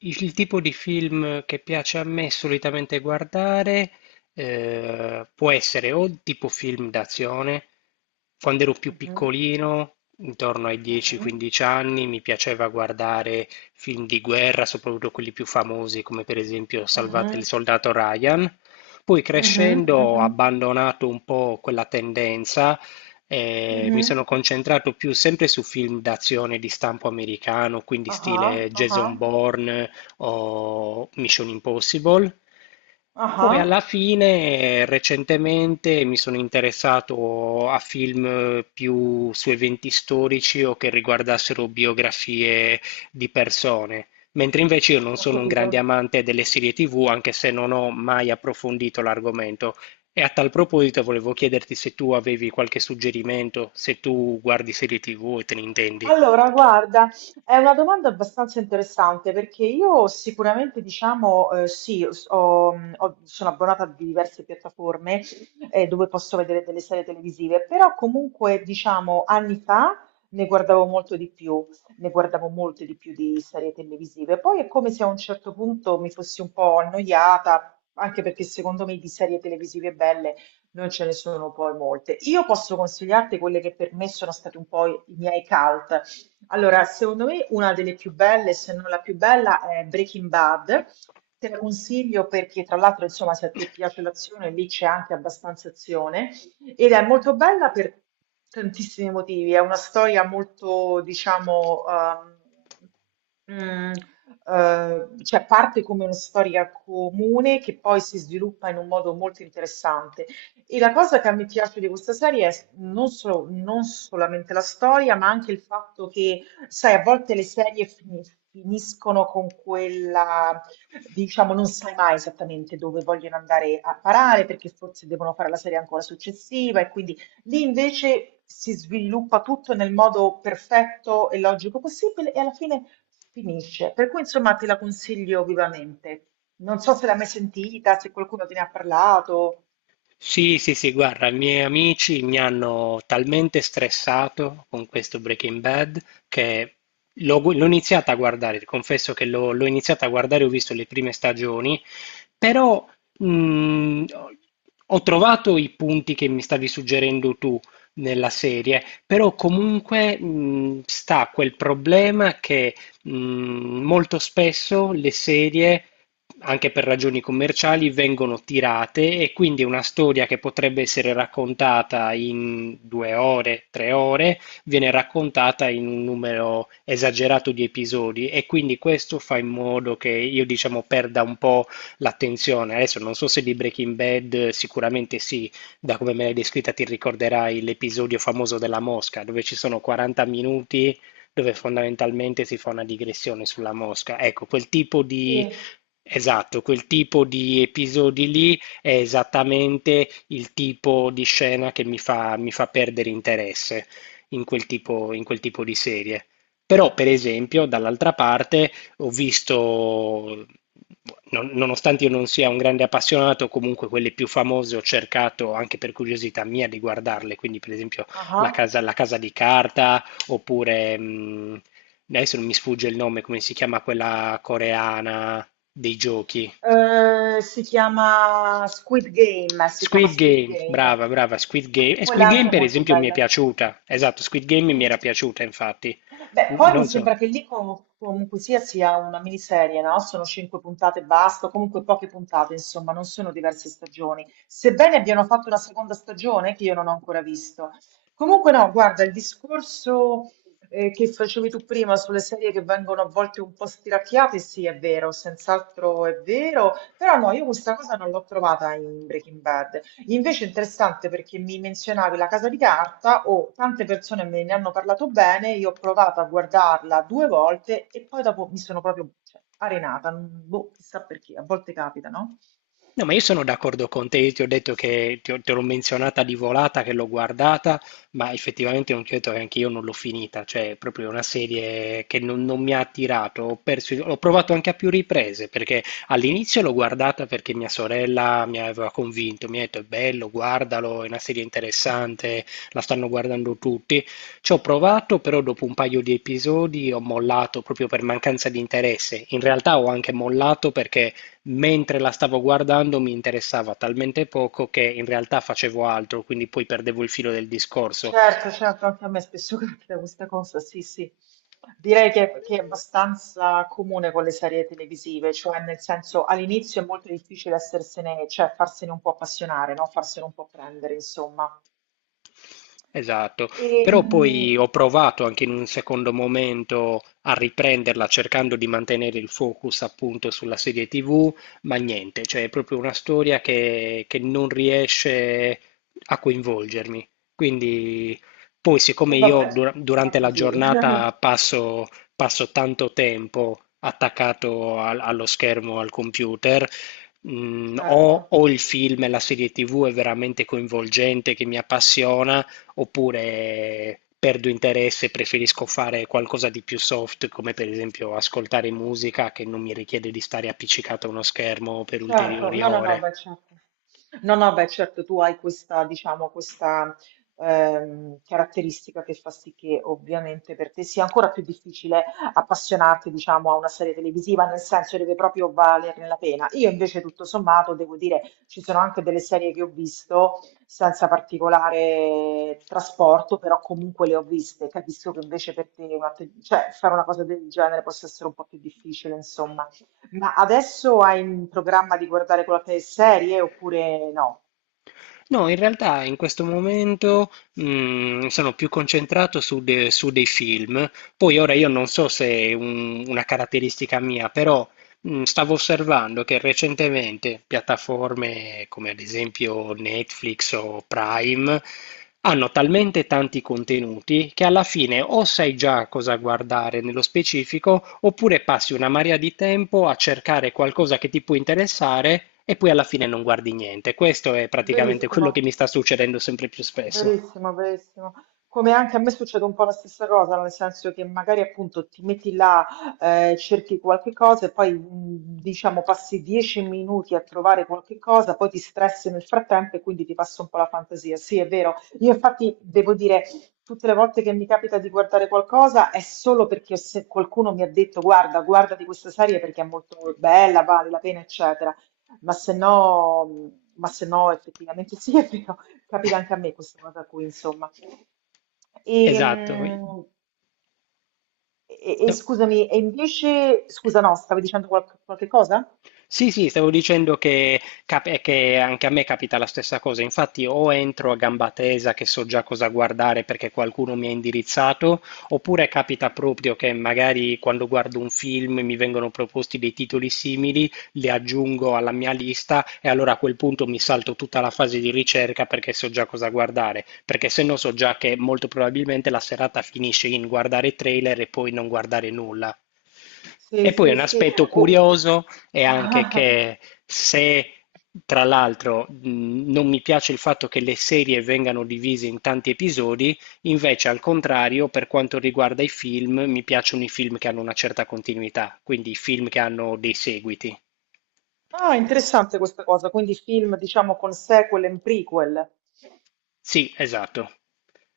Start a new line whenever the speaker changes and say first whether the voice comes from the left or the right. left: Il tipo di film che piace a me solitamente guardare può essere o tipo film d'azione, quando ero più
right: Mhm,
left: piccolino, intorno ai
right: mhm,
left: 10-15 anni, mi piaceva guardare film di guerra, soprattutto quelli più famosi, come per esempio Salvate il
right: mhm,
left: soldato Ryan. Poi
right: mhm,
left: crescendo ho
right: mhm,
left: abbandonato un po' quella tendenza e mi
right: mhm,
left: sono concentrato più sempre su film d'azione di stampo americano, quindi
right: aha,
left: stile
right: aha,
left: Jason Bourne o Mission Impossible.
right: aha,
left: Poi alla fine, recentemente, mi sono interessato a film più su eventi storici o che riguardassero biografie di persone. Mentre invece io non
right: ho
left: sono un grande
right: capito.
left: amante delle serie TV, anche se non ho mai approfondito l'argomento. E a tal proposito volevo chiederti se tu avevi qualche suggerimento, se tu guardi serie TV e te ne intendi.
right: Allora, guarda, è una domanda abbastanza interessante perché io sicuramente, diciamo, sì, sono abbonata a diverse piattaforme dove posso vedere delle serie televisive, però comunque, diciamo, anni fa ne guardavo molto di più, ne guardavo molte di più di serie televisive. Poi è come se a un certo punto mi fossi un po' annoiata, anche perché secondo me di serie televisive belle non ce ne sono poi molte. Io posso consigliarti quelle che per me sono stati un po' i miei cult. Allora, secondo me una delle più belle, se non la più bella, è Breaking Bad. Te la consiglio perché, tra l'altro, insomma, se a te piace l'azione, lì c'è anche abbastanza azione. Ed è molto bella per tantissimi motivi. È una storia molto, diciamo, mm, cioè parte come una storia comune che poi si sviluppa in un modo molto interessante. E la cosa che a me piace di questa serie è non solamente la storia, ma anche il fatto che, sai, a volte le serie finiscono con quella, diciamo, non sai mai esattamente dove vogliono andare a parare, perché forse devono fare la serie ancora successiva, e quindi lì invece si sviluppa tutto nel modo perfetto e logico possibile, e alla fine finisce. Per cui, insomma, te la consiglio vivamente. Non so se l'hai mai sentita, se qualcuno te ne ha parlato.
left: Sì, sì, sì, guarda, i miei amici mi hanno talmente stressato con questo Breaking Bad che l'ho iniziata a guardare, confesso che l'ho iniziata a guardare, ho visto le prime stagioni. Però, ho ho trovato i punti che mi stavi suggerendo tu nella serie, però comunque, sta quel problema che, molto spesso le serie, anche per ragioni commerciali, vengono tirate e quindi una storia che potrebbe essere raccontata in 2 ore, 3 ore, viene raccontata in un numero esagerato di episodi e quindi questo fa in modo che io, diciamo, perda un po' l'attenzione. Adesso non so se di Breaking Bad, sicuramente sì, da come me l'hai descritta ti ricorderai l'episodio famoso della mosca, dove ci sono 40 minuti dove fondamentalmente si fa una digressione sulla mosca. Ecco, quel tipo di...
right: Sì.
left: Esatto, quel tipo di episodi lì è esattamente il tipo di scena che mi fa perdere interesse in quel tipo di serie. Però, per esempio, dall'altra parte, ho visto, nonostante io non sia un grande appassionato, comunque quelle più famose ho cercato anche per curiosità mia di guardarle, quindi per esempio
right: Ah ah.
left: La casa di carta, oppure adesso non mi sfugge il nome, come si chiama quella coreana dei giochi?
right: Si chiama Squid Game, si chiama
left: Squid
right: Squid
left: Game,
right: Game.
left: brava, brava, Squid Game. E Squid
right: Quella
left: Game
right: anche è
left: per
right: molto
left: esempio mi è
right: bella.
left: piaciuta, esatto, Squid Game mi era
right: Sì.
left: piaciuta infatti.
right: Beh, poi mi
left: Non so.
right: sembra che lì comunque sia sia una miniserie, no? Sono cinque puntate e basta, comunque poche puntate, insomma, non sono diverse stagioni. Sebbene abbiano fatto una seconda stagione che io non ho ancora visto. Comunque no, guarda, il discorso che facevi tu prima sulle serie che vengono a volte un po' stiracchiate, sì, è vero, senz'altro è vero, però no, io questa cosa non l'ho trovata in Breaking Bad. Invece è interessante perché mi menzionavi La Casa di Carta, o tante persone me ne hanno parlato bene, io ho provato a guardarla due volte e poi dopo mi sono proprio cioè, arenata, boh, chissà perché, a volte capita, no?
left: No, ma io sono d'accordo con te, io ti ho detto che te l'ho menzionata di volata, che l'ho guardata, ma effettivamente non ti ho detto che anche io non l'ho finita, cioè è proprio una serie che non mi ha attirato, ho perso, l'ho provato anche a più riprese, perché all'inizio l'ho guardata perché mia sorella mi aveva convinto, mi ha detto è bello, guardalo, è una serie interessante, la stanno guardando tutti, ci ho provato, però dopo un paio di episodi ho mollato proprio per mancanza di interesse, in realtà ho anche mollato perché mentre la stavo guardando mi interessava talmente poco che in realtà facevo altro, quindi poi perdevo il filo del discorso.
right: Certo, certo, anche a me spesso capita questa cosa, sì, sì. Direi che è abbastanza comune con le serie televisive, cioè nel senso all'inizio è molto difficile essersene, cioè farsene un po' appassionare, no? Farsene un po' prendere, insomma.
left: Esatto,
right: E,
left: però
right: mm,
left: poi ho provato anche in un secondo momento a riprenderla cercando di mantenere il focus appunto sulla serie TV, ma niente, cioè è proprio una storia che non riesce a coinvolgermi. Quindi poi siccome
right: e
left: io
right: vabbè, va
left: durante la
right: così.
left: giornata passo, passo tanto tempo attaccato allo schermo, al computer,
right: Certo,
left: o il film e la serie TV è veramente coinvolgente, che mi appassiona, oppure perdo interesse e preferisco fare qualcosa di più soft, come per esempio ascoltare musica che non mi richiede di stare appiccicato a uno schermo per
right: certo,
left: ulteriori
right: no, no, no,
left: ore.
right: beh, certo. No, no, beh, certo, tu hai questa, diciamo, questa caratteristica che fa sì che ovviamente per te sia ancora più difficile appassionarti, diciamo, a una serie televisiva, nel senso deve proprio valerne la pena. Io invece, tutto sommato, devo dire, ci sono anche delle serie che ho visto senza particolare trasporto, però comunque le ho viste. Capisco che invece per te, una cioè, fare una cosa del genere possa essere un po' più difficile, insomma. Ma adesso hai in programma di guardare qualche serie oppure no?
left: No, in realtà in questo momento sono più concentrato su, su dei film. Poi ora io non so se è una caratteristica mia, però stavo osservando che recentemente piattaforme come ad esempio Netflix o Prime hanno talmente tanti contenuti che alla fine o sai già cosa guardare nello specifico oppure passi una marea di tempo a cercare qualcosa che ti può interessare e poi alla fine non guardi niente. Questo è praticamente quello
right: Verissimo.
left: che mi sta succedendo sempre più spesso.
right: Verissimo, verissimo. Come anche a me succede un po' la stessa cosa, nel senso che magari appunto ti metti là, cerchi qualche cosa e poi diciamo passi 10 minuti a trovare qualche cosa, poi ti stressi nel frattempo e quindi ti passa un po' la fantasia. Sì, è vero. Io infatti devo dire, tutte le volte che mi capita di guardare qualcosa è solo perché se qualcuno mi ha detto guarda, guarda di questa serie perché è molto bella, vale la pena, eccetera. Ma se no, mm, ma se no effettivamente sì, è vero. Capita anche a me questa cosa qui, insomma. E,
left: Esatto.
right: mm, e
left: No.
right: scusami, e invece, scusa, no, stavi dicendo qualche cosa?
left: Sì, sì, stavo dicendo che, che anche a me capita la stessa cosa. Infatti, o entro a gamba tesa che so già cosa guardare perché qualcuno mi ha indirizzato, oppure capita proprio che magari quando guardo un film mi vengono proposti dei titoli simili, li aggiungo alla mia lista e allora a quel punto mi salto tutta la fase di ricerca perché so già cosa guardare. Perché se no so già che molto probabilmente la serata finisce in guardare trailer e poi non guardare nulla.
right: Sì,
left: E poi
right: sì,
left: un
right: sì.
left: aspetto
right: Oh.
left: curioso e anche
right: Ah,
left: che se tra l'altro non mi piace il fatto che le serie vengano divise in tanti episodi, invece al contrario, per quanto riguarda i film, mi piacciono i film che hanno una certa continuità, quindi i film che hanno dei seguiti.
right: ah, interessante questa cosa, quindi film, diciamo, con sequel e prequel.
left: Sì, esatto.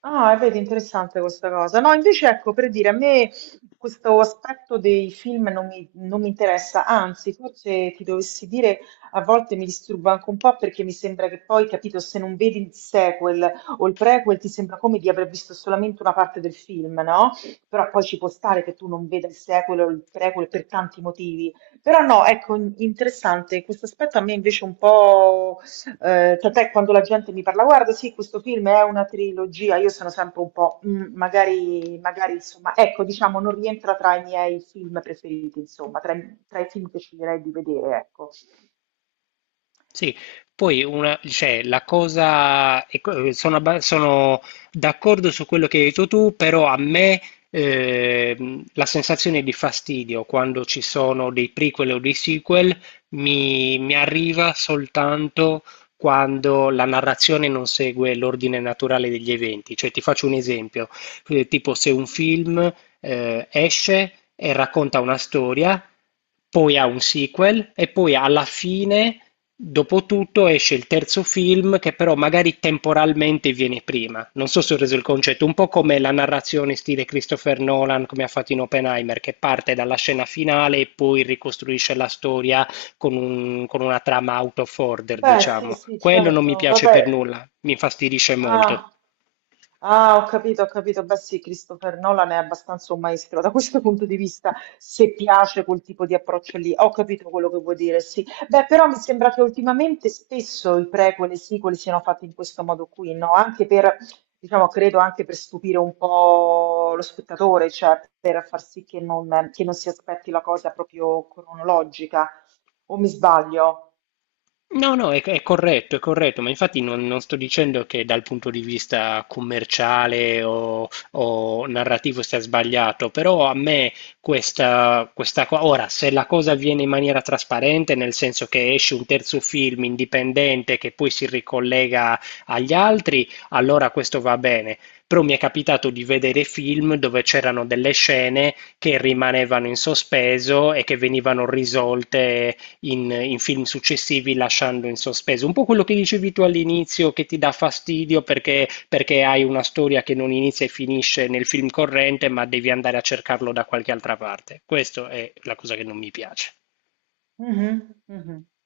right: Ah, e vedi, interessante questa cosa. No, invece ecco, per dire, a me questo aspetto dei film non mi interessa, anzi, forse ti dovessi dire, a volte mi disturba anche un po' perché mi sembra che poi, capito, se non vedi il sequel o il prequel ti sembra come di aver visto solamente una parte del film, no? Però poi ci può stare che tu non veda il sequel o il prequel per tanti motivi. Però no, ecco, interessante, questo aspetto a me invece un po' tant'è quando la gente mi parla, guarda, sì, questo film è una trilogia, io sono sempre un po', "Mm, magari, magari, insomma, ecco, diciamo, non rientra tra i miei film preferiti, insomma, tra i film che sceglierei di vedere, ecco.
left: Sì, poi una, cioè, la cosa, ecco, sono, sono d'accordo su quello che hai detto tu, però a me la sensazione di fastidio quando ci sono dei prequel o dei sequel mi arriva soltanto quando la narrazione non segue l'ordine naturale degli eventi. Cioè, ti faccio un esempio, tipo se un film esce e racconta una storia, poi ha un sequel e poi alla fine, dopo tutto, esce il terzo film che però magari temporalmente viene prima. Non so se ho reso il concetto, un po' come la narrazione stile Christopher Nolan, come ha fatto in Oppenheimer, che parte dalla scena finale e poi ricostruisce la storia con con una trama out of order,
right: Beh, sì,
left: diciamo.
right: sì,
left: Quello non mi
right: certo,
left: piace per
right: vabbè.
left: nulla, mi infastidisce molto.
right: Ah, ah, ho capito, ho capito. Beh, sì, Christopher Nolan è abbastanza un maestro da questo punto di vista, se piace quel tipo di approccio lì. Ho capito quello che vuoi dire, sì. Beh, però mi sembra che ultimamente spesso i prequel e i sequel siano fatti in questo modo qui, no? Anche per, diciamo, credo anche per stupire un po' lo spettatore, cioè per far sì che non si aspetti la cosa proprio cronologica. O mi sbaglio?
left: No, no, è corretto, ma infatti non, non sto dicendo che dal punto di vista commerciale o narrativo sia sbagliato, però a me questa, questa cosa, ora, se la cosa avviene in maniera trasparente, nel senso che esce un terzo film indipendente che poi si ricollega agli altri, allora questo va bene. Però mi è capitato di vedere film dove c'erano delle scene che rimanevano in sospeso e che venivano risolte in, in film successivi lasciando in sospeso. Un po' quello che dicevi tu all'inizio che ti dà fastidio perché, perché hai una storia che non inizia e finisce nel film corrente, ma devi andare a cercarlo da qualche altra parte. Questa è la cosa che non mi piace.
right: Mhm, mhm.